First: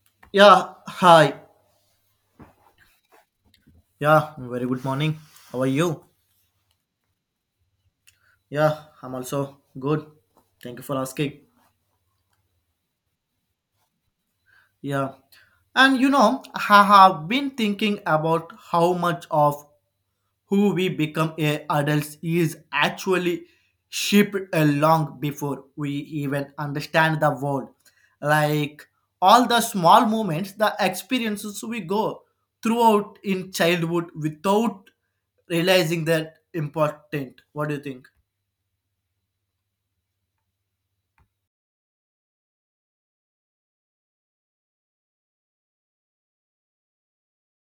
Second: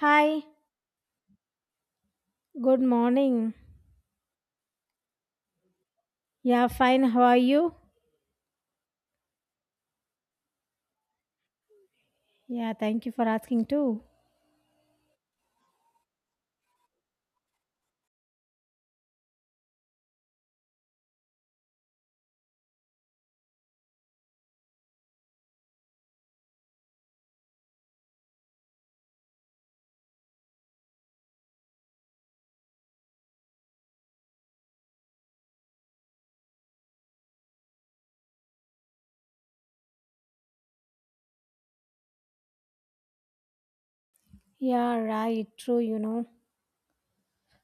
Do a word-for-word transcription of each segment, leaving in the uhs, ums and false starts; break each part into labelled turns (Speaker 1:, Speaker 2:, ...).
Speaker 1: Hi,
Speaker 2: Yeah, hi.
Speaker 1: good morning.
Speaker 2: Yeah, very good morning. How are you?
Speaker 1: Yeah, fine. How are you?
Speaker 2: Yeah, I'm also good. Thank you for asking.
Speaker 1: Yeah, thank you for asking too.
Speaker 2: Yeah. And you know, I have been thinking about how much of who we become as adults is actually shaped along before we even understand the world. Like all the small moments, the experiences we go throughout in childhood without realizing that important. What do you think?
Speaker 1: Yeah, right. True, you know.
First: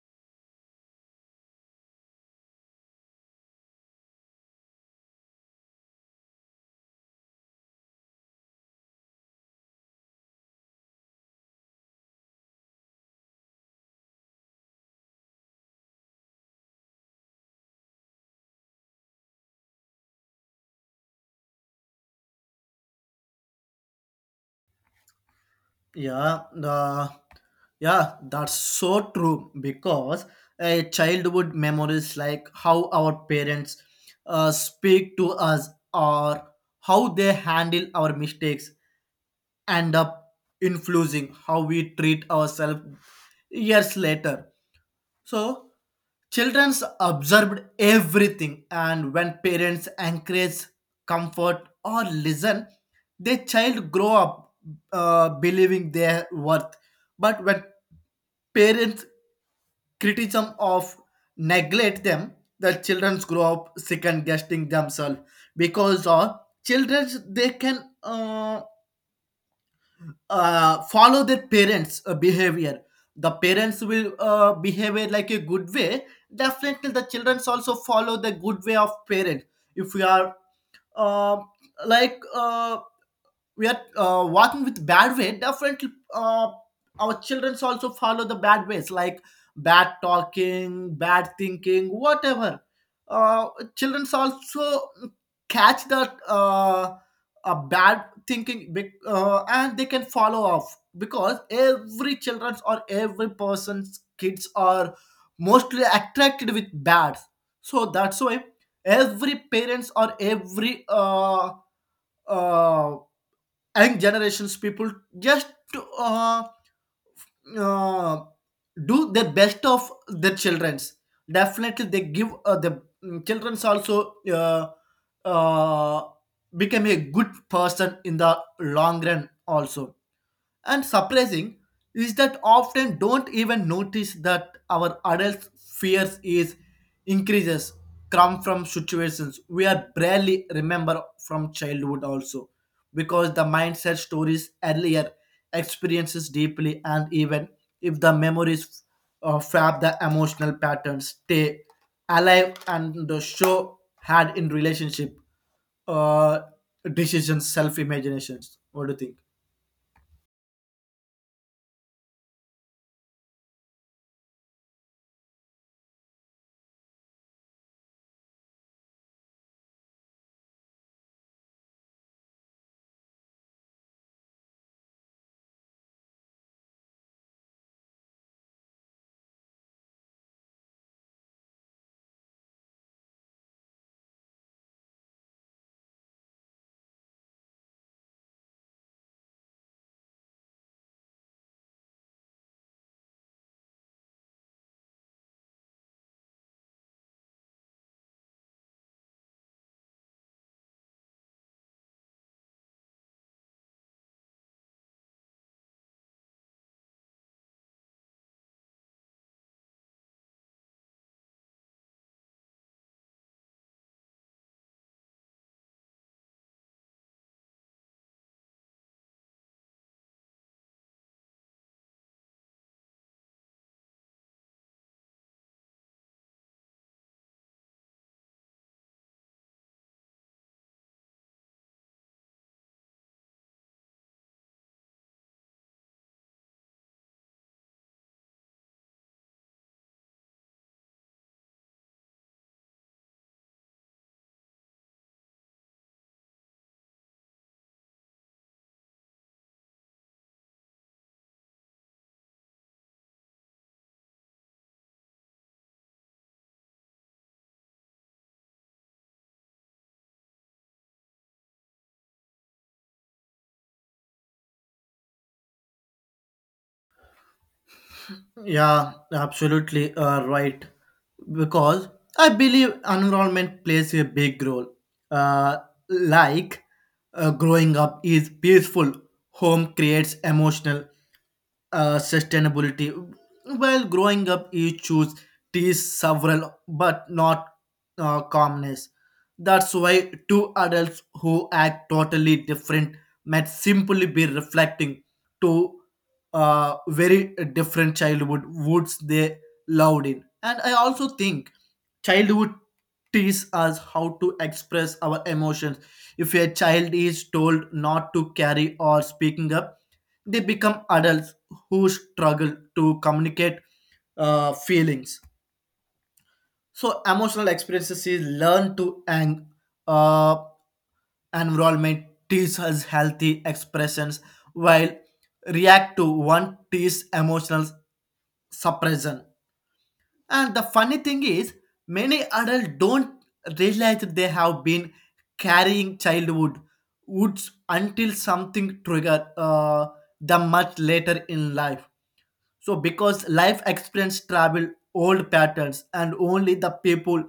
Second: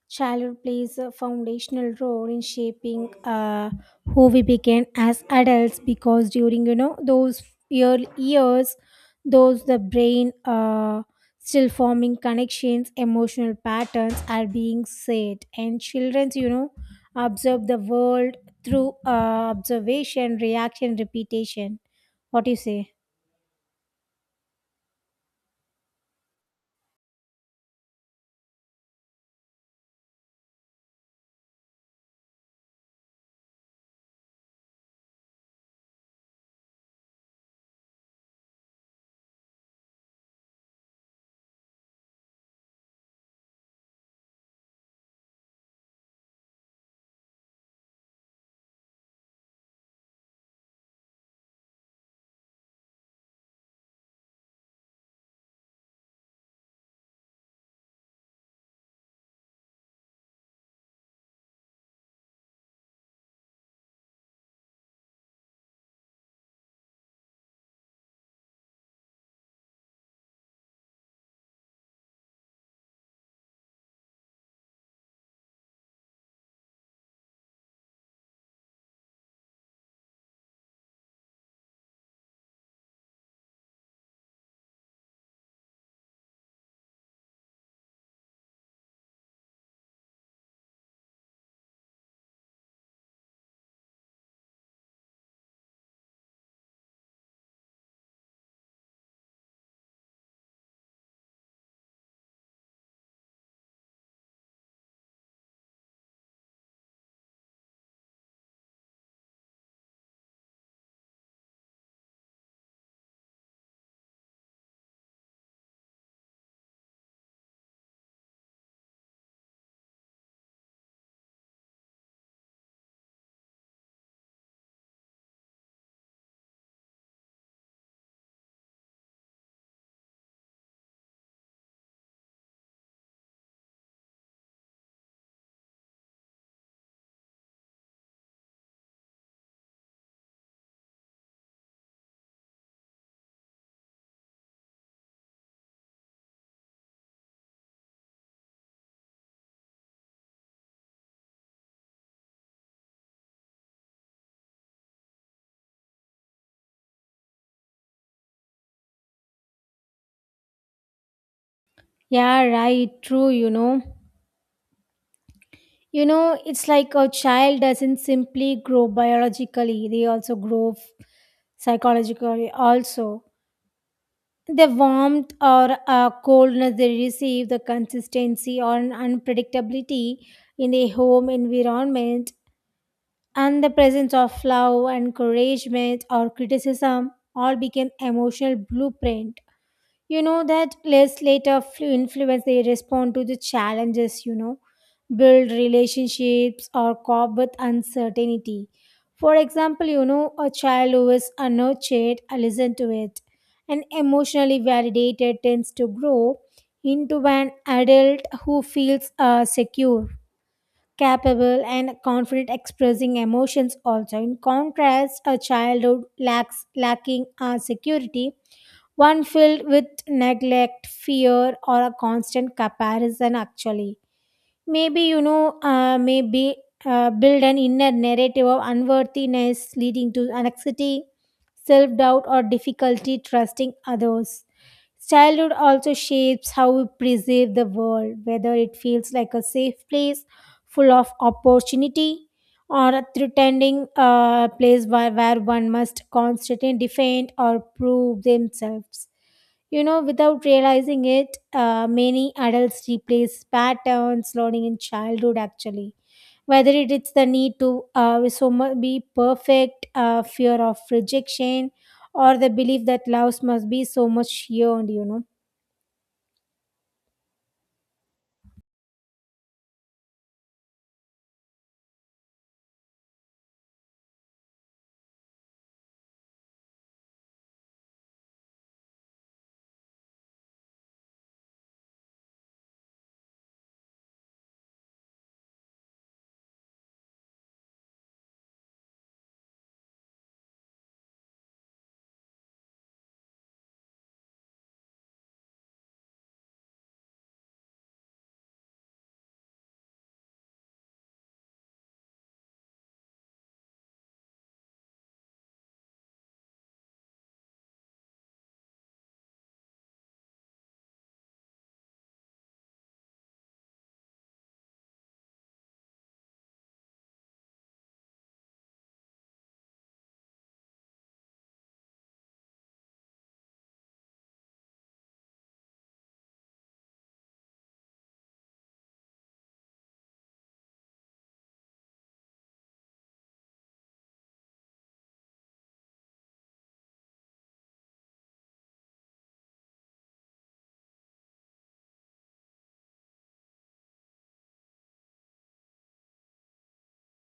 Speaker 1: Childhood plays a foundational role in shaping uh, who we became as adults because during you know those early years, those the brain uh, still forming connections, emotional patterns are being set, and childrens you know observe the world through uh, observation, reaction, repetition. What do you say?
Speaker 2: Yeah, the yeah, that's so true because a childhood memories like how our parents uh, speak to us or how they handle our mistakes end up influencing how we treat ourselves years later. So childrens observed everything, and when parents encourage, comfort, or listen, the child grow up uh, believing their worth. But when parents' criticism of neglect them, the children grow up second guessing themselves because of children they can uh, uh, follow their parents' uh, behavior. The parents will uh, behave it like a good way. Definitely, the children also follow the good way of parent. If we are uh, like uh, we are uh, walking with bad way, definitely uh, our children also follow the bad ways, like bad talking, bad thinking, whatever, uh, children also catch that, uh, a bad thinking, bec- uh, and they can follow off because every children's or every person's kids are mostly attracted with bad. So that's why every parents or every uh, uh, and generations people just to, uh, uh, do the best of their children's. Definitely they give uh, the mm, children's also uh, uh, become a good person in the long run also. And surprising is that often don't even notice that our adult fears is increases come from situations we are barely remember from childhood also, because the mindset stories earlier experiences deeply. And even if the memories uh, fab the emotional patterns stay alive and the show had in relationship uh, decisions self imaginations. What do you think?
Speaker 1: Yeah, right. True. You know. You know, it's like a child doesn't simply grow biologically, they also grow f- psychologically, also. The warmth or uh, coldness they receive, the consistency or an unpredictability in their home environment, and the presence of love, encouragement, or criticism all become emotional blueprint you know that less later flu influence they respond to the challenges, you know, build relationships or cope with uncertainty. For example, you know, a child who is unnurtured uh, listen to it and emotionally validated tends to grow into an adult who feels uh, secure, capable and confident expressing emotions also. In contrast, a childhood lacks lacking uh, security, one filled with neglect, fear, or a constant comparison, actually. Maybe, you know, uh, maybe uh, build an inner narrative of unworthiness leading to anxiety, self doubt, or difficulty trusting others. Childhood also shapes how we perceive the world, whether it feels like a safe place full of opportunity or a threatening uh, place where, where one must constantly defend or prove themselves. You know, without realizing it, uh, many adults replace patterns learning in childhood actually. Whether it is the need to uh, so mu- be perfect, uh, fear of rejection, or the belief that love must be so much earned, you know.
Speaker 2: Yeah, absolutely uh, right. Because I believe environment plays a big role. Uh, like uh, growing up is peaceful, home creates emotional uh, sustainability. While growing up, you choose teas several, but not uh, calmness. That's why two adults who act totally different might simply be reflecting to uh, very different childhood woods they loved in. And I also think childhood teaches us how to express our emotions. If a child is told not to carry or speaking up, they become adults who struggle to communicate uh, feelings. So emotional experiences is learn to ang- uh, environment teach us healthy expressions, while react to one teach emotional suppression. And the funny thing is, many adults don't realize they have been carrying childhood woods until something trigger uh, them much later in life. So, because life experience travel old patterns, and only the people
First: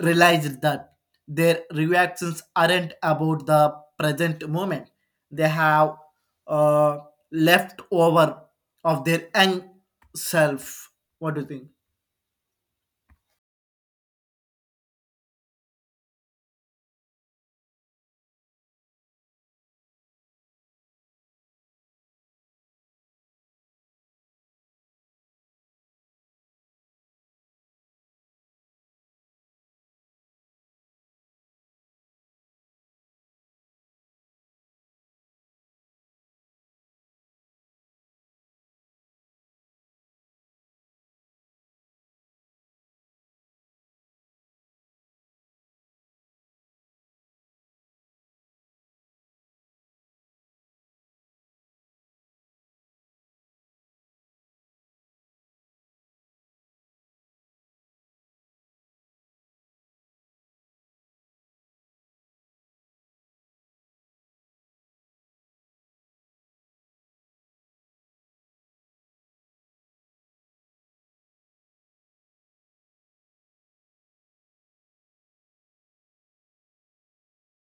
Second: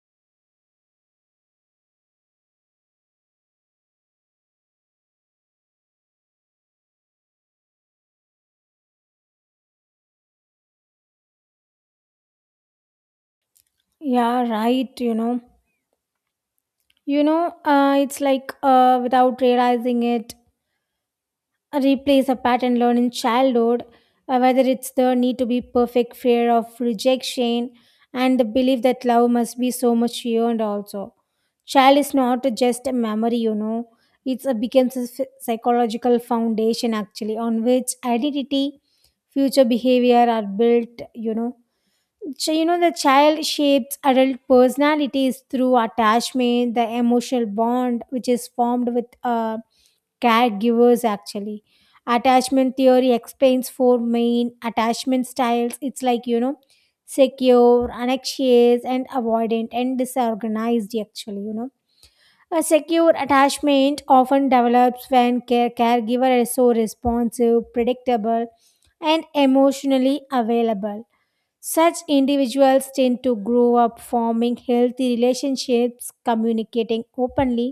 Speaker 2: realize that their reactions aren't about the present moment. They have uh, left over of their young self. What do you think?
Speaker 1: Yeah, right, you know. You know, uh, it's like uh, without realizing it, replays a pattern learned in childhood, uh, whether it's the need to be perfect, fear of rejection, and the belief that love must be so much earned also. Child is not just a memory, you know. It's a becomes a ph- psychological foundation actually on which identity, future behavior are built, you know. So, you know, the child shapes adult personalities through attachment, the emotional bond which is formed with um caregivers actually. Attachment theory explains four main attachment styles, it's like, you know, secure, anxious and avoidant and disorganized actually, you know. A secure attachment often develops when care- caregiver is so responsive, predictable and emotionally available. Such individuals tend to grow up forming healthy relationships, communicating openly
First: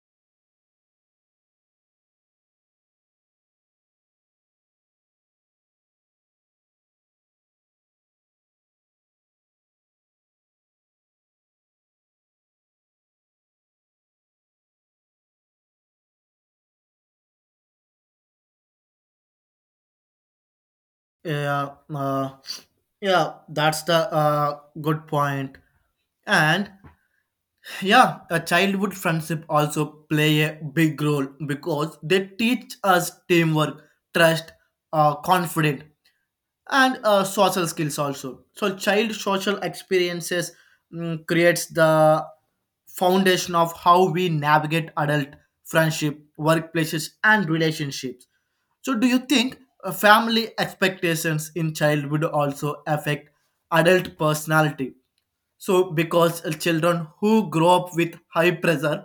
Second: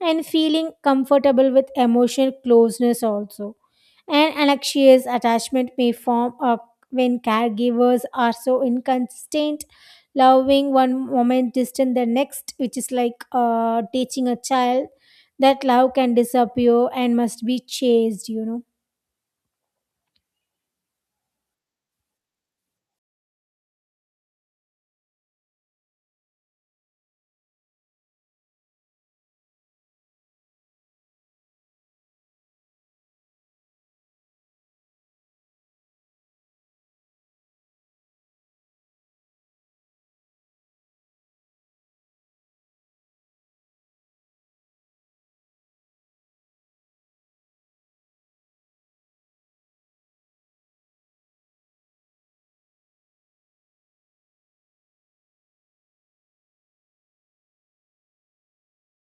Speaker 1: and feeling comfortable with emotional closeness also. An anxious attachment may form up when caregivers are so inconsistent, loving one moment, distant the next, which is like uh, teaching a child that love can disappear and must be chased, you know.
Speaker 2: Yeah, uh, yeah, that's the uh, good point. And yeah, a childhood friendship also play a big role because they teach us teamwork, trust, uh, confidence, and uh, social skills also. So child social experiences mm, creates the foundation of how we navigate adult friendship, workplaces, and relationships. So do you think uh, family expectations in childhood also affect adult personality? So, because children who grow up with high pressure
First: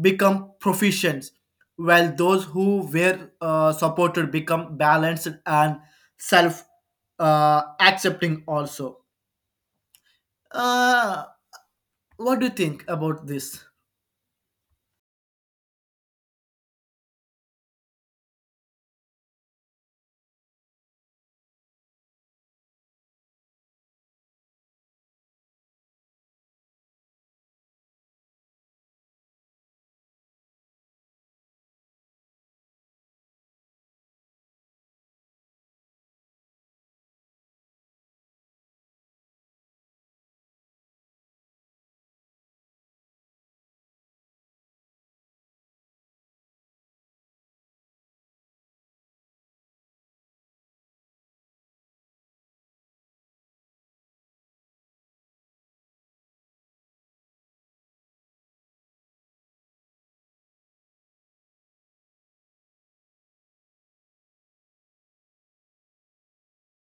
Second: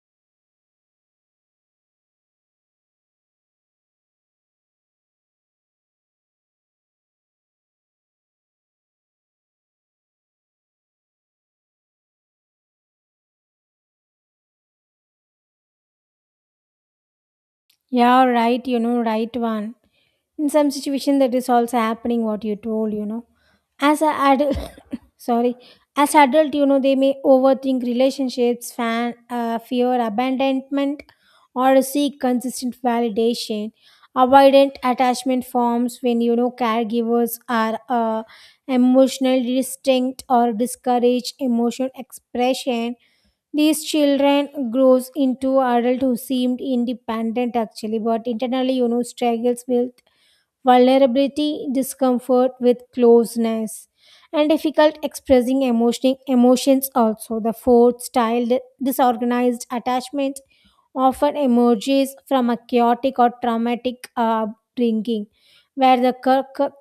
Speaker 2: become proficient, while those who were uh, supported become balanced and self uh, accepting, also. Uh, what do you think about this?
Speaker 1: Yeah, right, you know, right one. In some situation that is also happening what you told, you know. As a adult sorry, as adult, you know, they may overthink relationships, fan, uh, fear abandonment or seek consistent validation. Avoidant attachment forms when, you know, caregivers are uh, emotionally distinct or discourage emotional expression. These children grows into adult who seemed independent actually, but internally, you know, struggles with vulnerability, discomfort with closeness, and difficult expressing emotion, emotions also. The fourth style, di- disorganized attachment, often emerges from a chaotic or traumatic uh, upbringing, where the cur- cur-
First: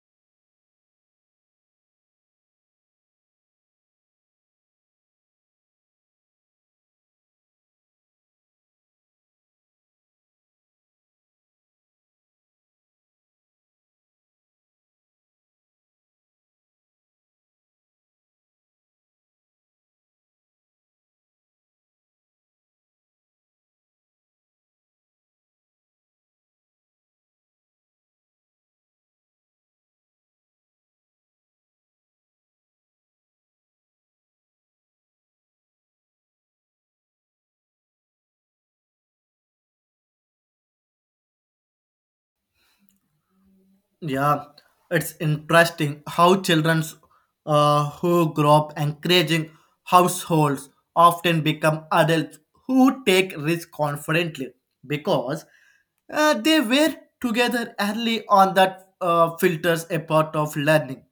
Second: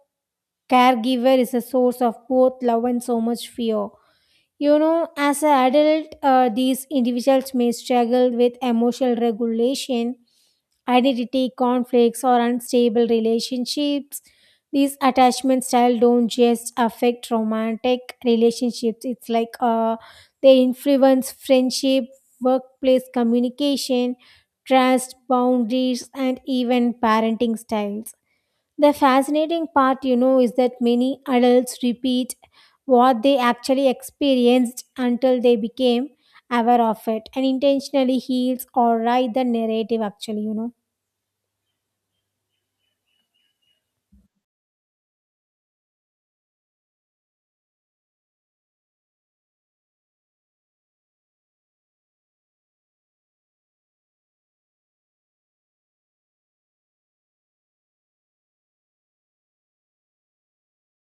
Speaker 1: caregiver is a source of both love and so much fear. You know, as an adult, uh, these individuals may struggle with emotional regulation, identity conflicts, or unstable relationships. These attachment style don't just affect romantic relationships. It's like uh, they influence friendship, workplace communication, trust, boundaries, and even parenting styles. The fascinating part, you know, is that many adults repeat what they actually experienced until they became aware of it and intentionally heals or write the narrative, actually, you know.
Speaker 2: Yeah, it's interesting how children uh, who grow up encouraging households often become adults who take risks confidently, because uh, they were together early on. That uh, filters a part of learning.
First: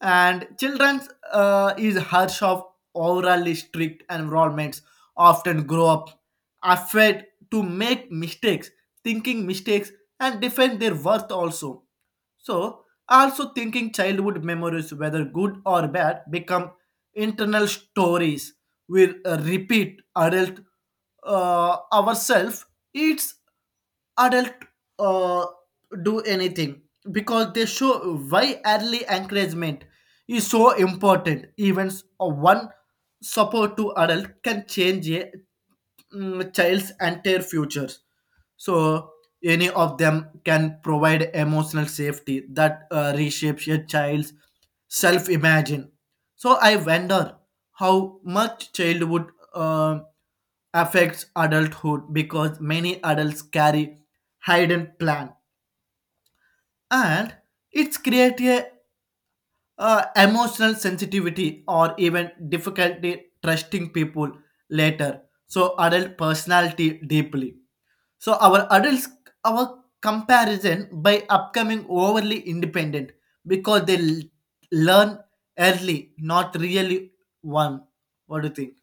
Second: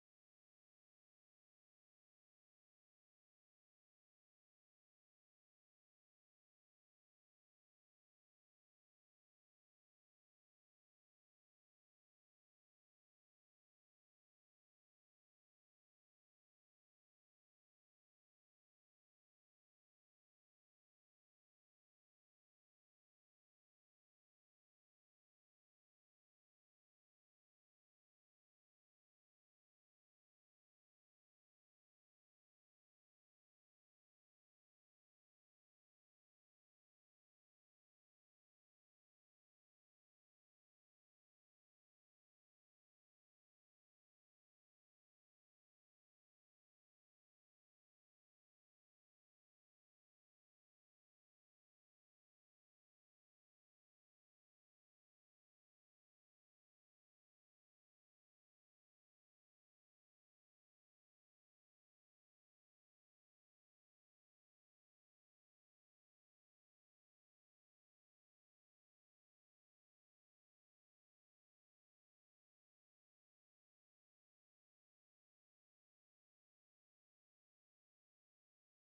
Speaker 2: And children's uh, is harsh of overly strict environments often grow up afraid to make mistakes, thinking mistakes and defend their worth also. So also thinking childhood memories, whether good or bad, become internal stories we uh, repeat adult uh, ourselves. It's adult uh, do anything, because they show why early encouragement is so important. Events of one support to adult can change a mm, child's entire futures. So any of them can provide emotional safety that uh, reshapes a child's self imagine. So I wonder how much childhood uh, affects adulthood, because many adults carry hidden plan, and it's create a uh, emotional sensitivity or even difficulty trusting people later. So adult personality deeply, so our adults, our comparison by upcoming overly independent because they l- learn early, not really one. What do you think?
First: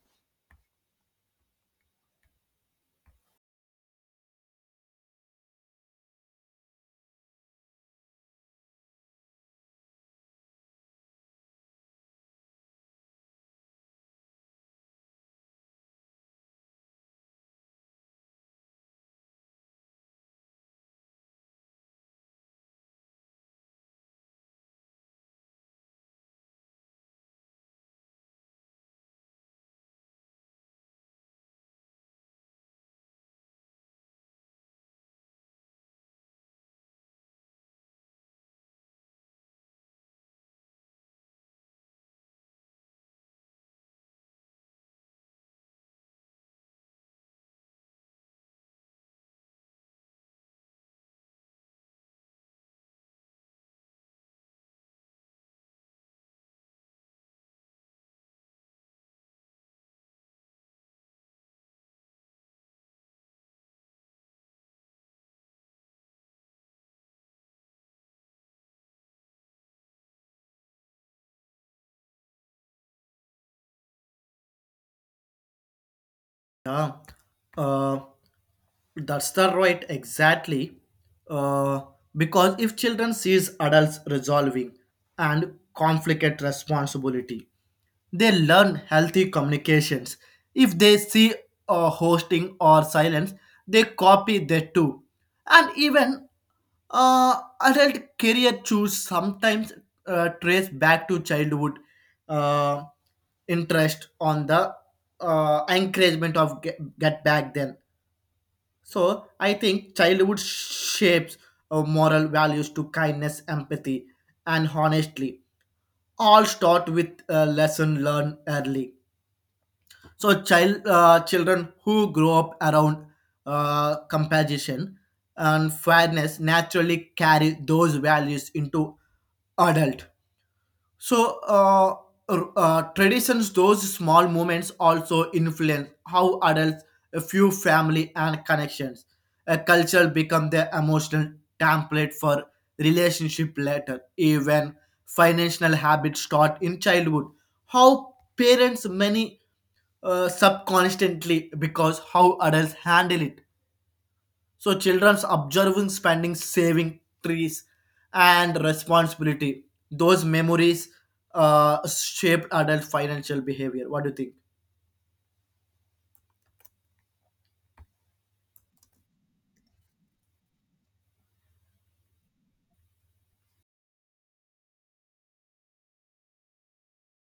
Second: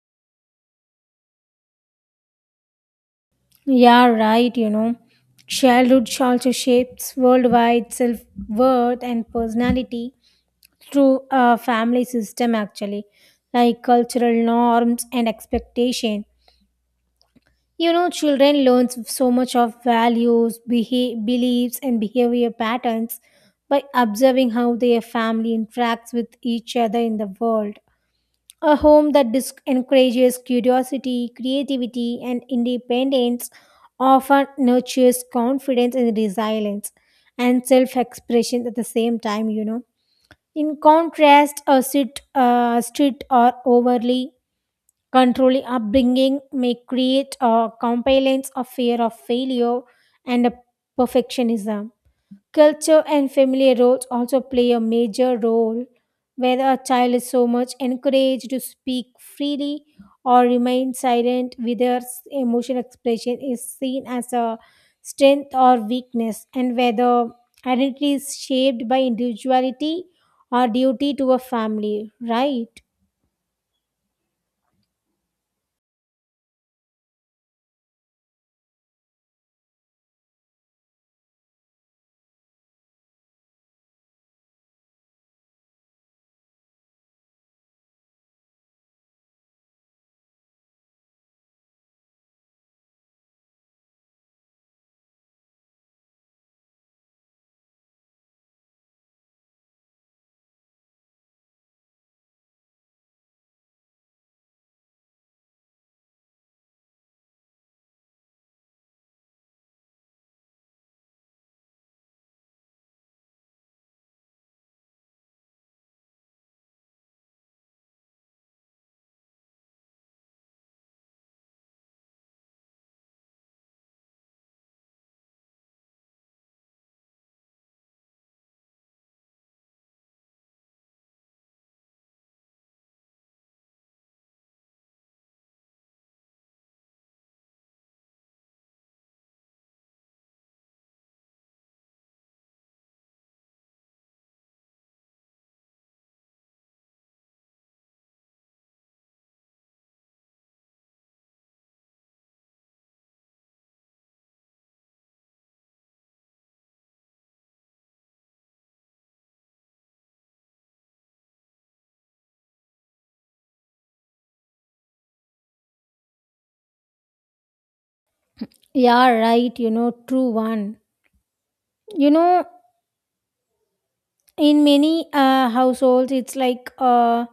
Speaker 1: Yeah, right, you know. Childhood also shapes worldwide self worth and personality through a family system, actually, like cultural norms and expectation. You know, children learn so much of values, beha- beliefs, and behavior patterns by observing how their family interacts with each other in the world. A home that dis- encourages curiosity, creativity, and independence often nurtures confidence and resilience and self expression at the same time, you know. In contrast, a strict, uh, strict or overly controlling upbringing may create a compliance of fear of failure and a perfectionism. Culture and family roles also play a major role, whether a child is so much encouraged to speak freely or remain silent, whether s- emotional expression is seen as a strength or weakness, and whether identity is shaped by individuality or duty to a family, right?
Speaker 2: Yeah. Uh, That's the right, exactly. Uh, because if children sees adults resolving and conflict at responsibility, they learn healthy communications. If they see uh, hosting or silence, they copy that too. And even uh, adult career choose sometimes uh, trace back to childhood uh, interest on the uh, encouragement of get, get back then. So I think childhood shapes uh, moral values to kindness, empathy, and honestly. All start with a lesson learned early. So child uh, children who grow up around uh, compassion and fairness naturally carry those values into adult. So, uh, r- uh, traditions, those small moments also influence how adults view family and connections. A culture become their emotional template for relationship later. Even financial habits start in childhood. How parents many uh, subconsciously, because how adults handle it, so children's observing, spending, saving trees, and responsibility. Those memories uh, shaped adult financial behavior. What do you think?
Speaker 1: Yeah, right, you know, true one. You know, in many uh, households it's like uh,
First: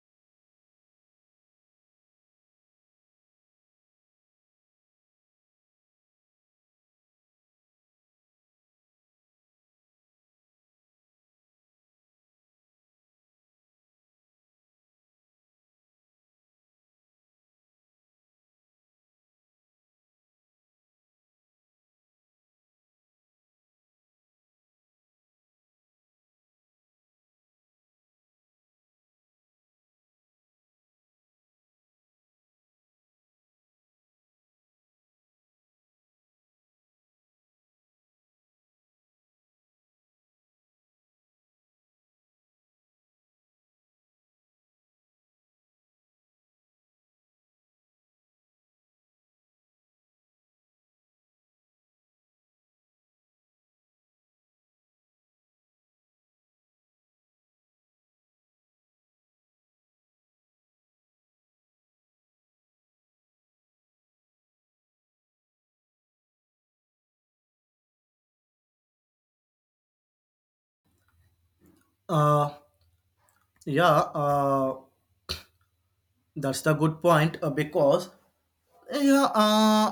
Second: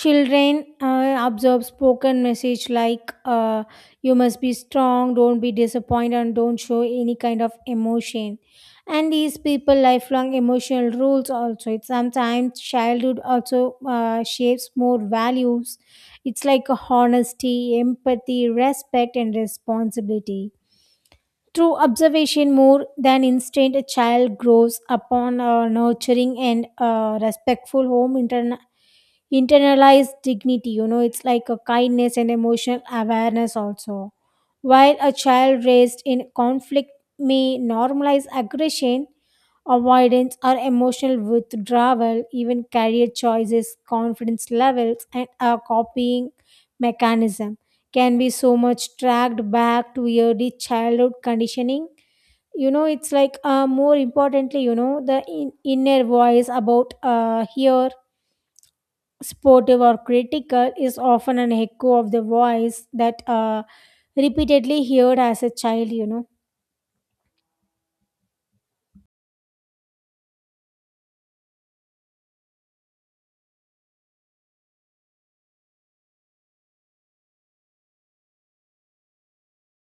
Speaker 1: children uh, observe spoken message like uh, you must be strong, don't be disappointed and don't show any kind of emotion, and these people lifelong emotional rules also. It's sometimes childhood also uh, shapes more values, it's like honesty, empathy, respect and responsibility. Through observation more than instinct, a child grows upon a nurturing and uh, respectful home, interna- internalized dignity, you know, it's like a kindness and emotional awareness also, while a child raised in conflict may normalize aggression, avoidance or emotional withdrawal. Even career choices, confidence levels and a copying mechanism can be so much tracked back to early childhood conditioning, you know. It's like, uh, more importantly, you know, the in- inner voice about uh, here, supportive or critical, is often an echo of the voice that uh, repeatedly heard as a child, you know.
Speaker 2: Uh, yeah, uh, that's the good point uh, because yeah, uh,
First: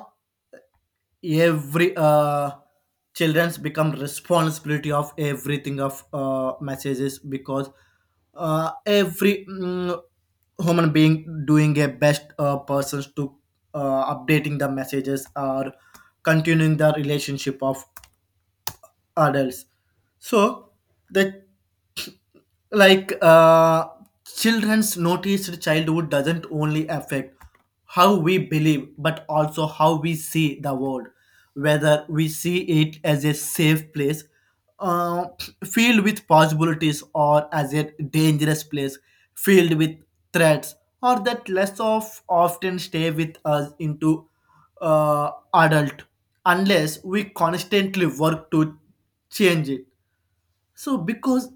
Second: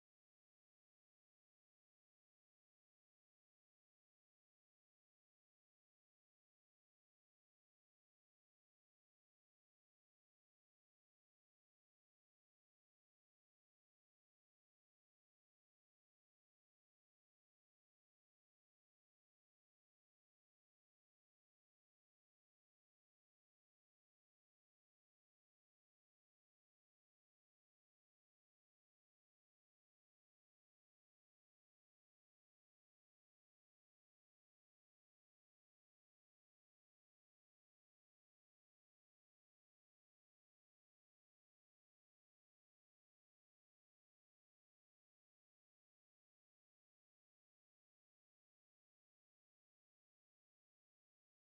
Speaker 2: every uh, children's become responsibility of everything of uh, messages, because uh, every mm, human being doing a best uh, persons to uh, updating the messages or continuing the relationship of adults. So the like uh, children's noticed childhood doesn't only affect how we believe, but also how we see the world, whether we see it as a safe place uh, filled with possibilities or as a dangerous place filled with threats, or that less of often stay with us into uh, adult unless we constantly work to change it. So because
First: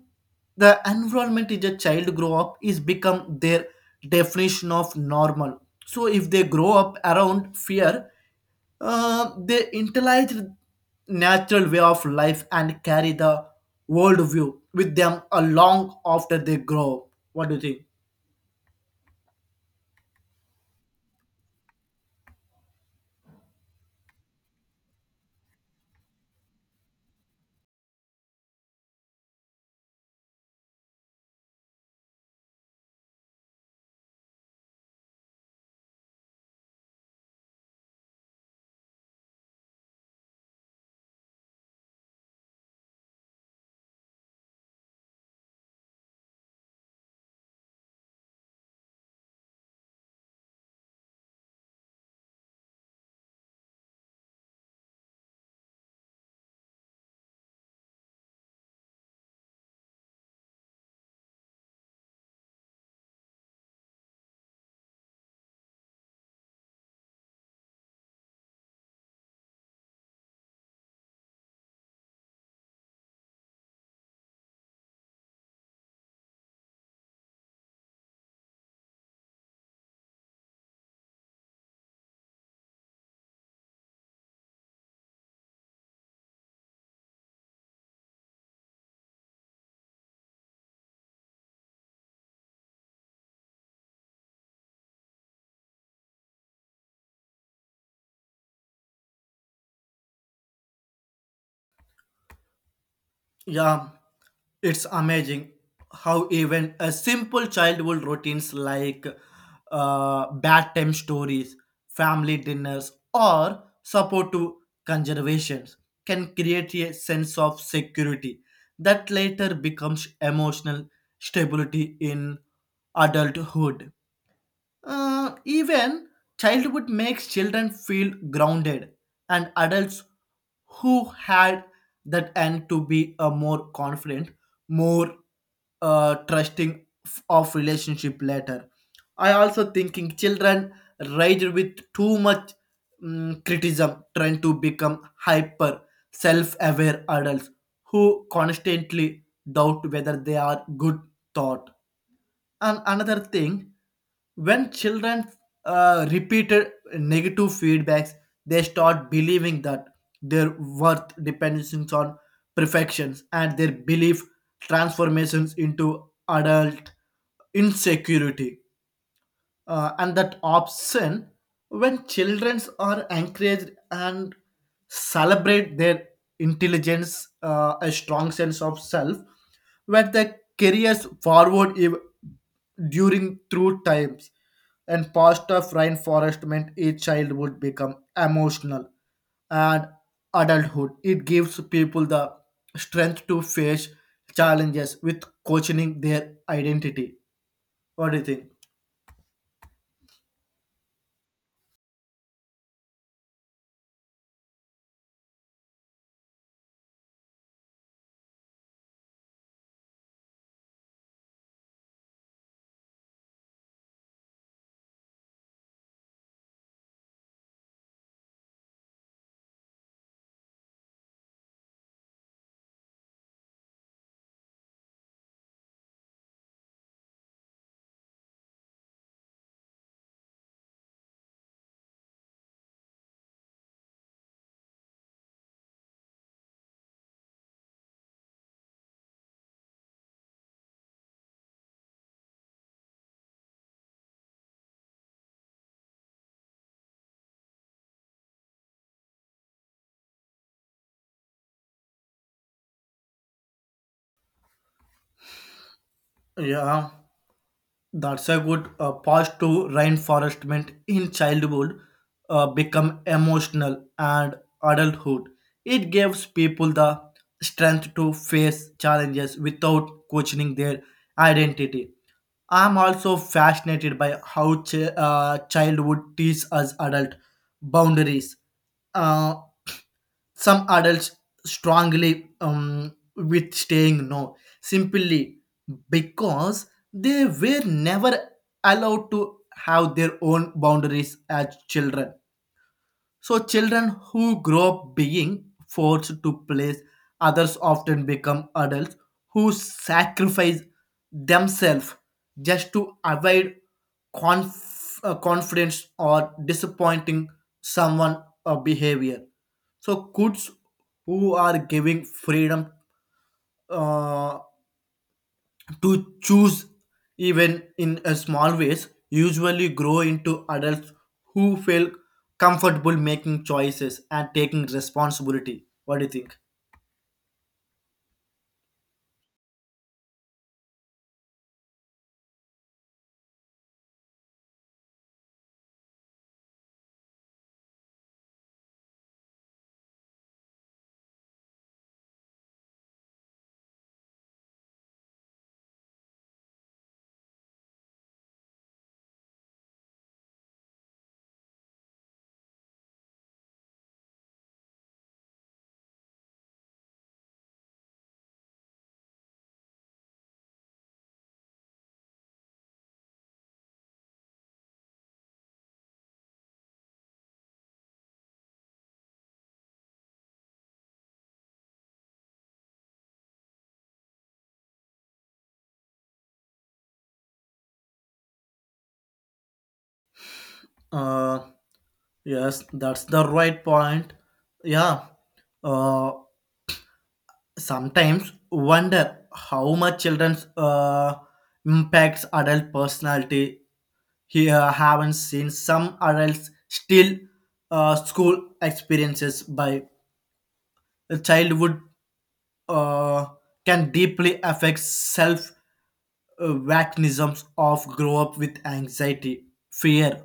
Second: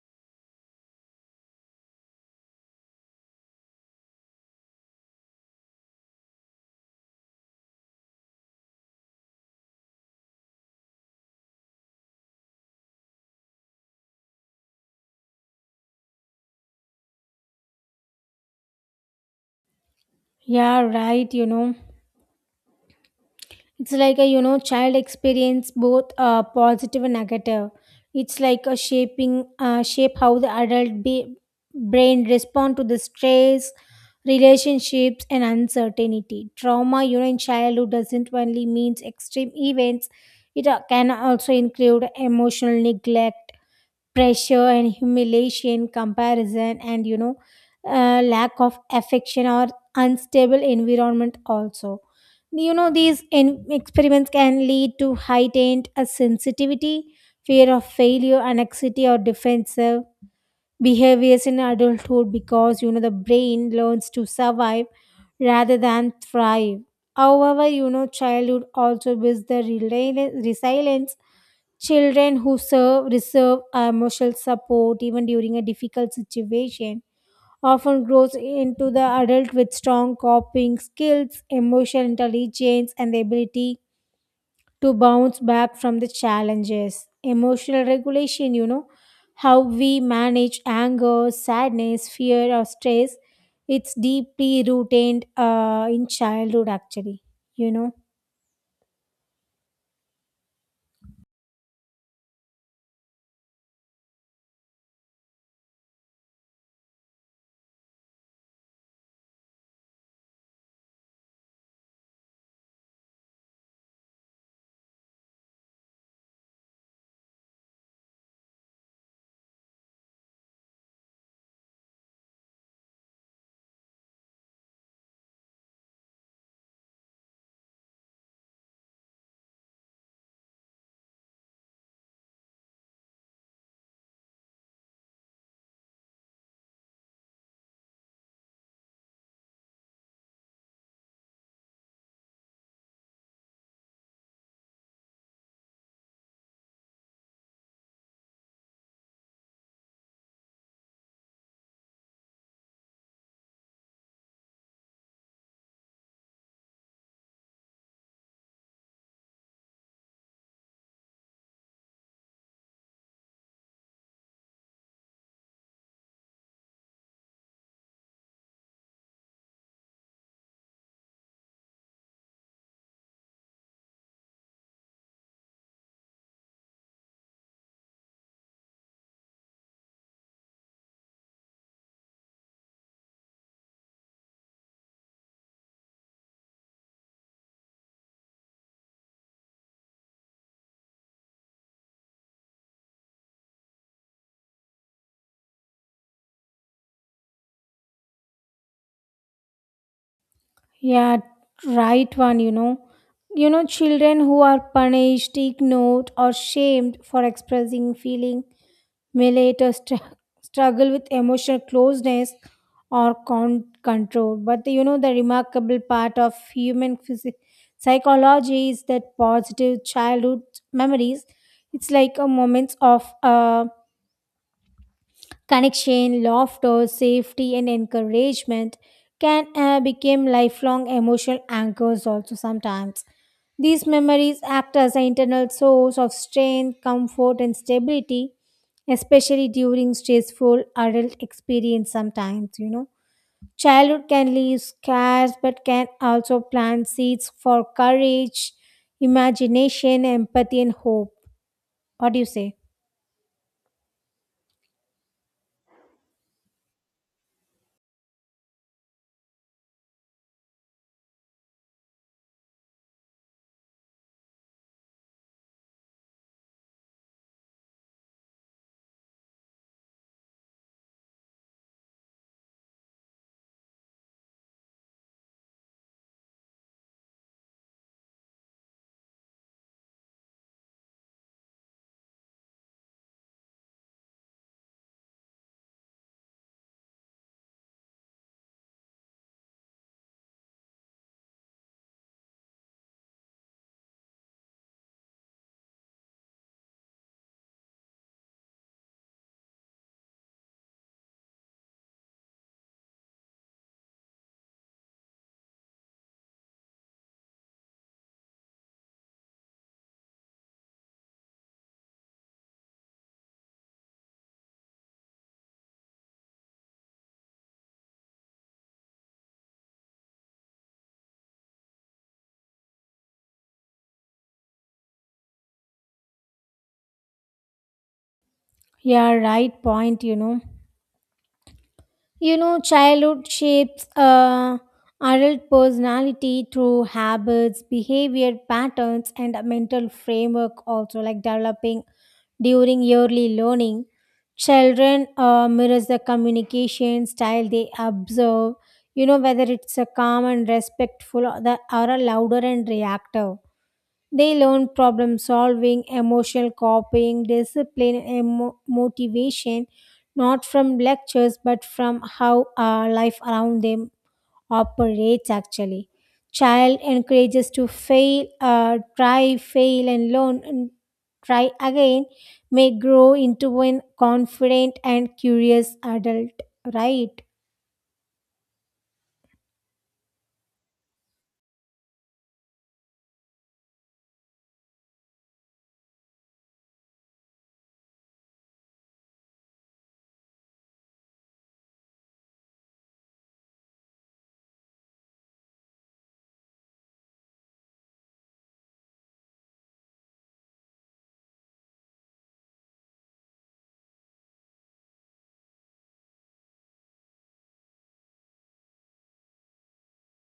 Speaker 2: the environment is a child grow up is become their definition of normal, so if they grow up around fear, uh, they internalize natural way of life and carry the worldview with them along after they grow. What do you think?
Speaker 1: Yeah, right, you know. It's like a, you know, child experience both uh, positive and negative. It's like a shaping, uh, shape how the adult be, brain respond to the stress, relationships, and uncertainty. Trauma, you know, in childhood doesn't only means extreme events. It uh, can also include emotional neglect, pressure and humiliation, comparison, and, you know, uh, lack of affection or unstable environment also. You know, these in- experiments can lead to heightened uh, sensitivity, fear of failure, anxiety, or defensive behaviors in adulthood, because, you know, the brain learns to survive rather than thrive. However, you know, childhood also builds the rela- resilience. Children who serve, reserve emotional support even during a difficult situation often grows into the adult with strong coping skills, emotional intelligence, and the ability to bounce back from the challenges. Emotional regulation, you know, how we manage anger, sadness, fear, or stress, it's deeply rooted uh, in childhood, actually, you know.
Speaker 2: Yeah, it's amazing how even a simple childhood routines like uh, bedtime stories, family dinners, or support to conservations can create a sense of security that later becomes emotional stability in adulthood. Uh, even childhood makes children feel grounded, and adults who had that end to be a more confident, more uh, trusting f- of relationship later. I also thinking children raised with too much mm, criticism trying to become hyper self-aware adults who constantly doubt whether they are good thought. And another thing, when children uh, repeated negative feedbacks, they start believing that their worth depends on perfections, and their belief transformations into adult insecurity uh, and that option. When children are encouraged and celebrate their intelligence, uh, a strong sense of self where they carry us forward ev- during through times. And past of reinforcement each child would become emotional, and adulthood it gives people the strength to face challenges with questioning their identity. What do you think?
Speaker 1: Yeah, right one, you know. You know, children who are punished, ignored, or shamed for expressing feeling may later str- struggle with emotional closeness or con- control. But, you know, the remarkable part of human physi- psychology is that positive childhood memories, it's like a moments of uh, connection, laughter, safety, and encouragement, can uh, become lifelong emotional anchors also sometimes. These memories act as an internal source of strength, comfort, and stability, especially during stressful adult experience sometimes, you know. Childhood can leave scars but can also plant seeds for courage, imagination, empathy, and hope. What do you say?
Speaker 2: Yeah, that's a good uh, pause to reinforcement in childhood uh, become emotional and adulthood. It gives people the strength to face challenges without questioning their identity. I'm also fascinated by how ch- uh, childhood teaches us adult boundaries. Uh, some adults strongly um, with staying no, simply because they were never allowed to have their own boundaries as children. So children who grow up being forced to place others often become adults who sacrifice themselves just to avoid conf- uh, confidence or disappointing someone or behavior. So kids who are giving freedom uh, to choose even in a small ways usually grow into adults who feel comfortable making choices and taking responsibility. What do you think?
Speaker 1: Yeah, right point, you know. You know, childhood shapes uh, adult personality through habits, behavior patterns, and a mental framework, also like developing during yearly learning. Children uh, mirrors the communication style they observe, you know, whether it's a calm and respectful, or, the, or a louder and reactive. They learn problem solving, emotional coping, discipline, and mo- motivation, not from lectures but from how uh, life around them operates actually. Child encourages to fail, uh, try, fail, and learn, and try again, may grow into an confident and curious adult, right?
Speaker 2: Uh yes, that's the right point. Yeah, uh sometimes wonder how much children's uh impacts adult personality. Here haven't seen some adults still uh, school experiences by childhood uh, can deeply affect self uh, mechanisms of grow up with anxiety, fear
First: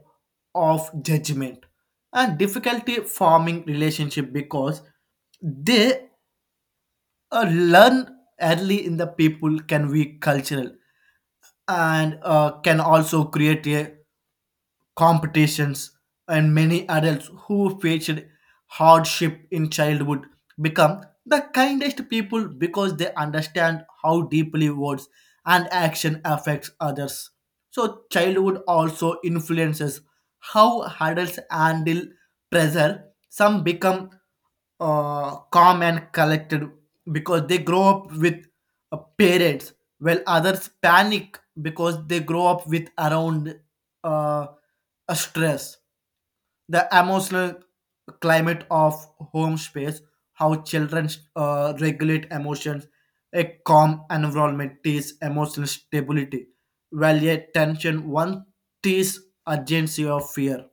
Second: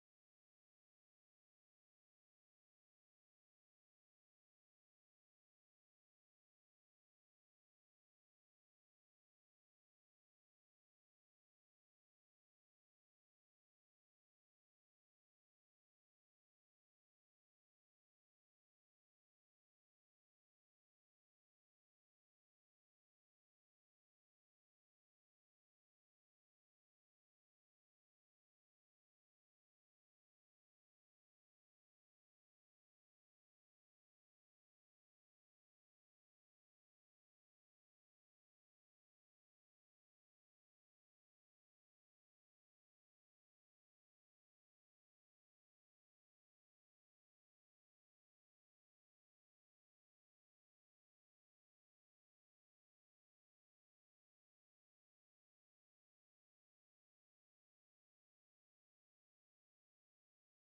Speaker 2: of judgment, and difficulty forming relationship, because they uh, learn early in the people can be cultural, and uh, can also create a competitions, and many adults who faced hardship in childhood become the kindest people because they understand how deeply words and action affects others. So childhood also influences how adults handle pressure. Some become uh, calm and collected because they grow up with uh, parents, while others panic because they grow up with around uh, a stress. The emotional climate of home space, how children uh, regulate emotions, a calm environment teaches emotional stability, while a tension one teaches urgency of fear.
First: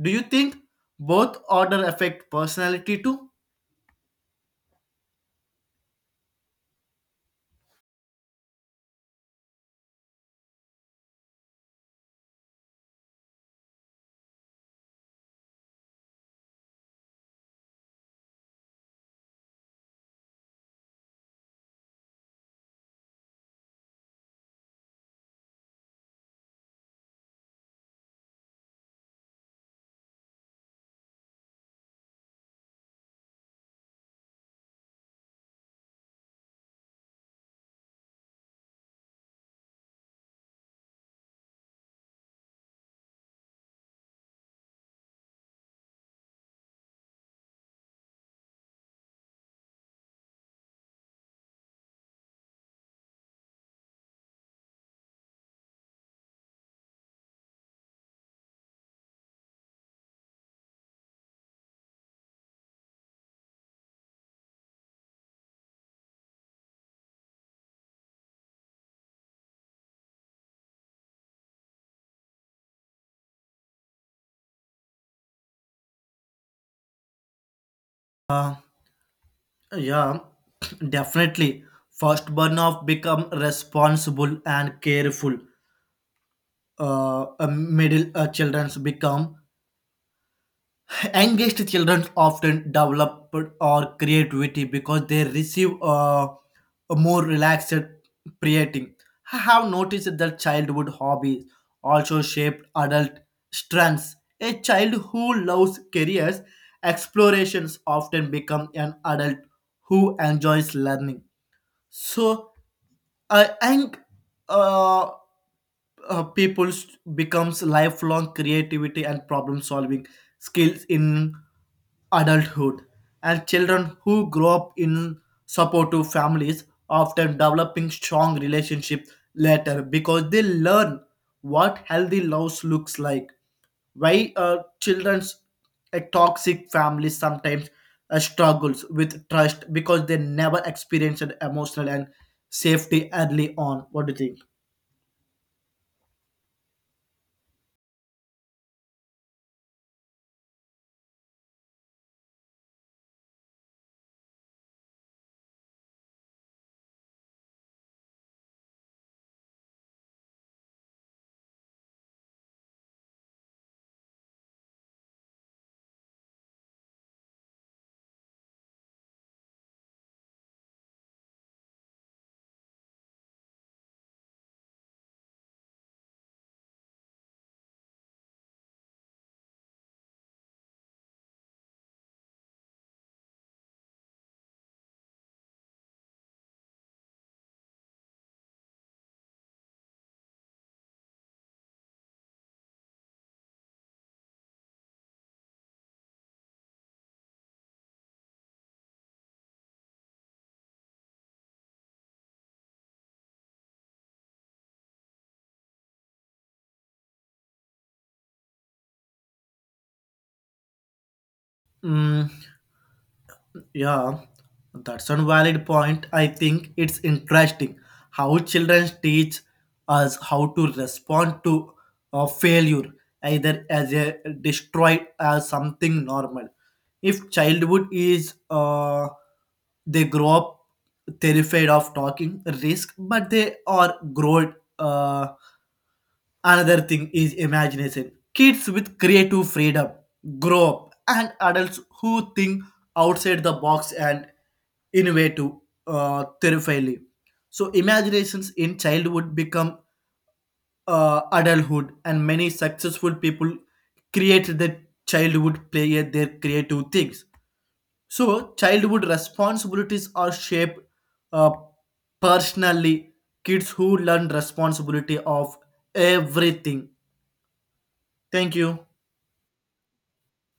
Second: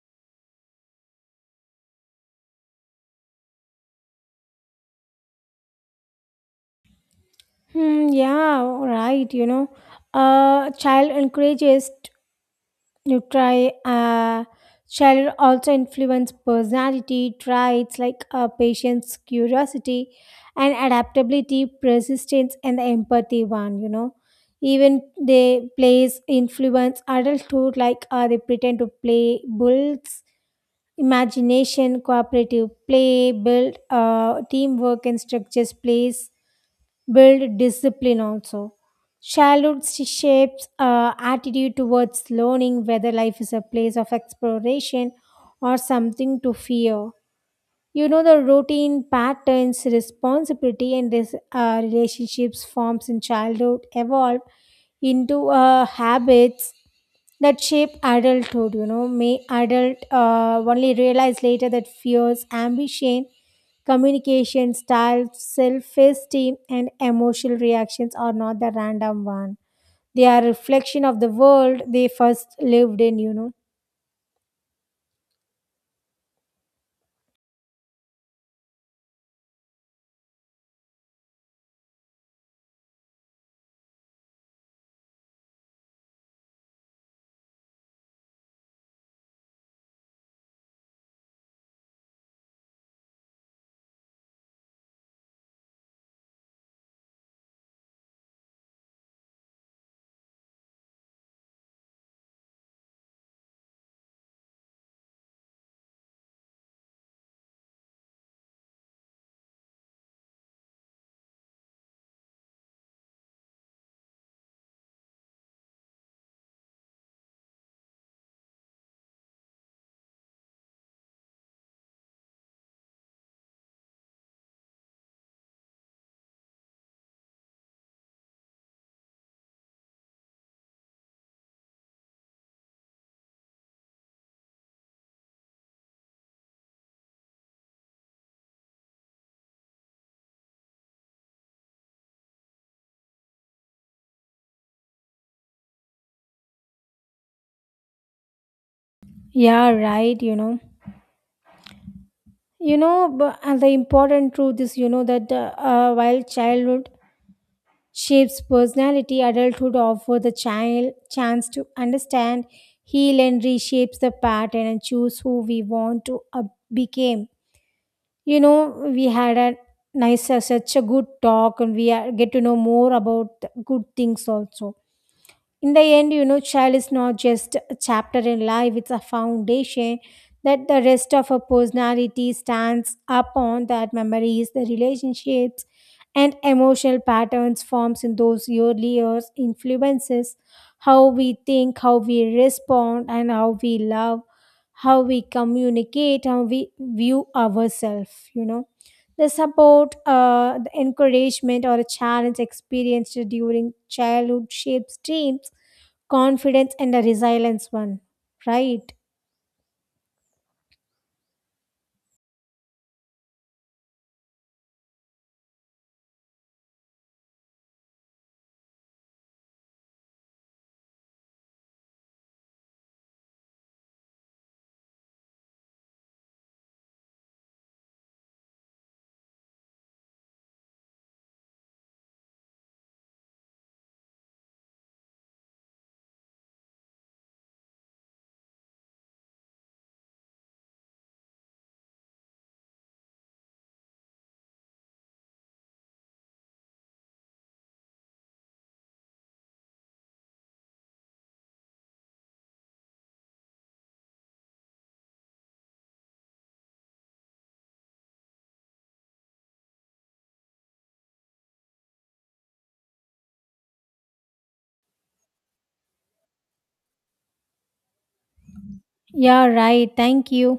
Speaker 2: Do you think both order affect personality too?
Speaker 1: Hmm, yeah, right. You know, uh, child encourages you try, uh, shall also influence personality traits like uh, patience, curiosity, and adaptability, persistence, and the empathy one, you know. Even they plays influence adulthood, like uh, they pretend to play builds imagination, cooperative play, build uh, teamwork and structures plays build discipline also. Childhood sh- shapes uh, attitude towards learning, whether life is a place of exploration or something to fear, you know. The routine patterns, responsibility and this uh, relationships forms in childhood evolve into uh, habits that shape adulthood, you know. May adult uh, only realize later that fears, ambition, communication style, self-esteem and emotional reactions are not the random one, they are reflection of the world they first lived in, you know.
Speaker 2: Yeah, definitely. First born of become responsible and careful. Uh, uh, middle uh, children's become engaged. Children often develop or creativity because they receive uh, a more relaxed parenting. I have noticed that childhood hobbies also shape adult strengths. A child who loves careers explorations often become an adult who enjoys learning. So I think uh, uh, people becomes lifelong creativity and problem solving skills in adulthood, and children who grow up in supportive families often developing strong relationship later because they learn what healthy love looks like. Why uh, children's a toxic family sometimes uh, struggles with trust because they never experienced emotional and safety early on? What do you think?
Speaker 1: Yeah, right, you know. You know, but, and the important truth is, you know, that uh, uh, while childhood shapes personality, adulthood offers the child chance to understand, heal and reshapes the pattern and choose who we want to uh, become, you know. We had a nice uh, such a good talk and we are, get to know more about the good things also. In the end, you know, child is not just a chapter in life, it's a foundation that the rest of her personality stands upon. That memories, the relationships and emotional patterns forms in those early years influences how we think, how we respond and how we love, how we communicate, how we view ourselves, you know. The support, uh, the encouragement, or a challenge experienced during childhood shapes dreams, confidence and a resilience one, right?
Speaker 2: Mm. Yeah, that's a valid point. I think it's interesting how children teach us how to respond to a failure, either as a destroyed as something normal. If childhood is uh, they grow up terrified of talking risk, but they are grown uh, another thing is imagination. Kids with creative freedom grow up, and adults who think outside the box and innovative uh, terrifyingly. So, imaginations in childhood become uh, adulthood, and many successful people create their childhood play at their creative things. So, childhood responsibilities are shaped uh, personally. Kids who learn responsibility of everything. Thank you.
Speaker 1: Yeah, right, thank you.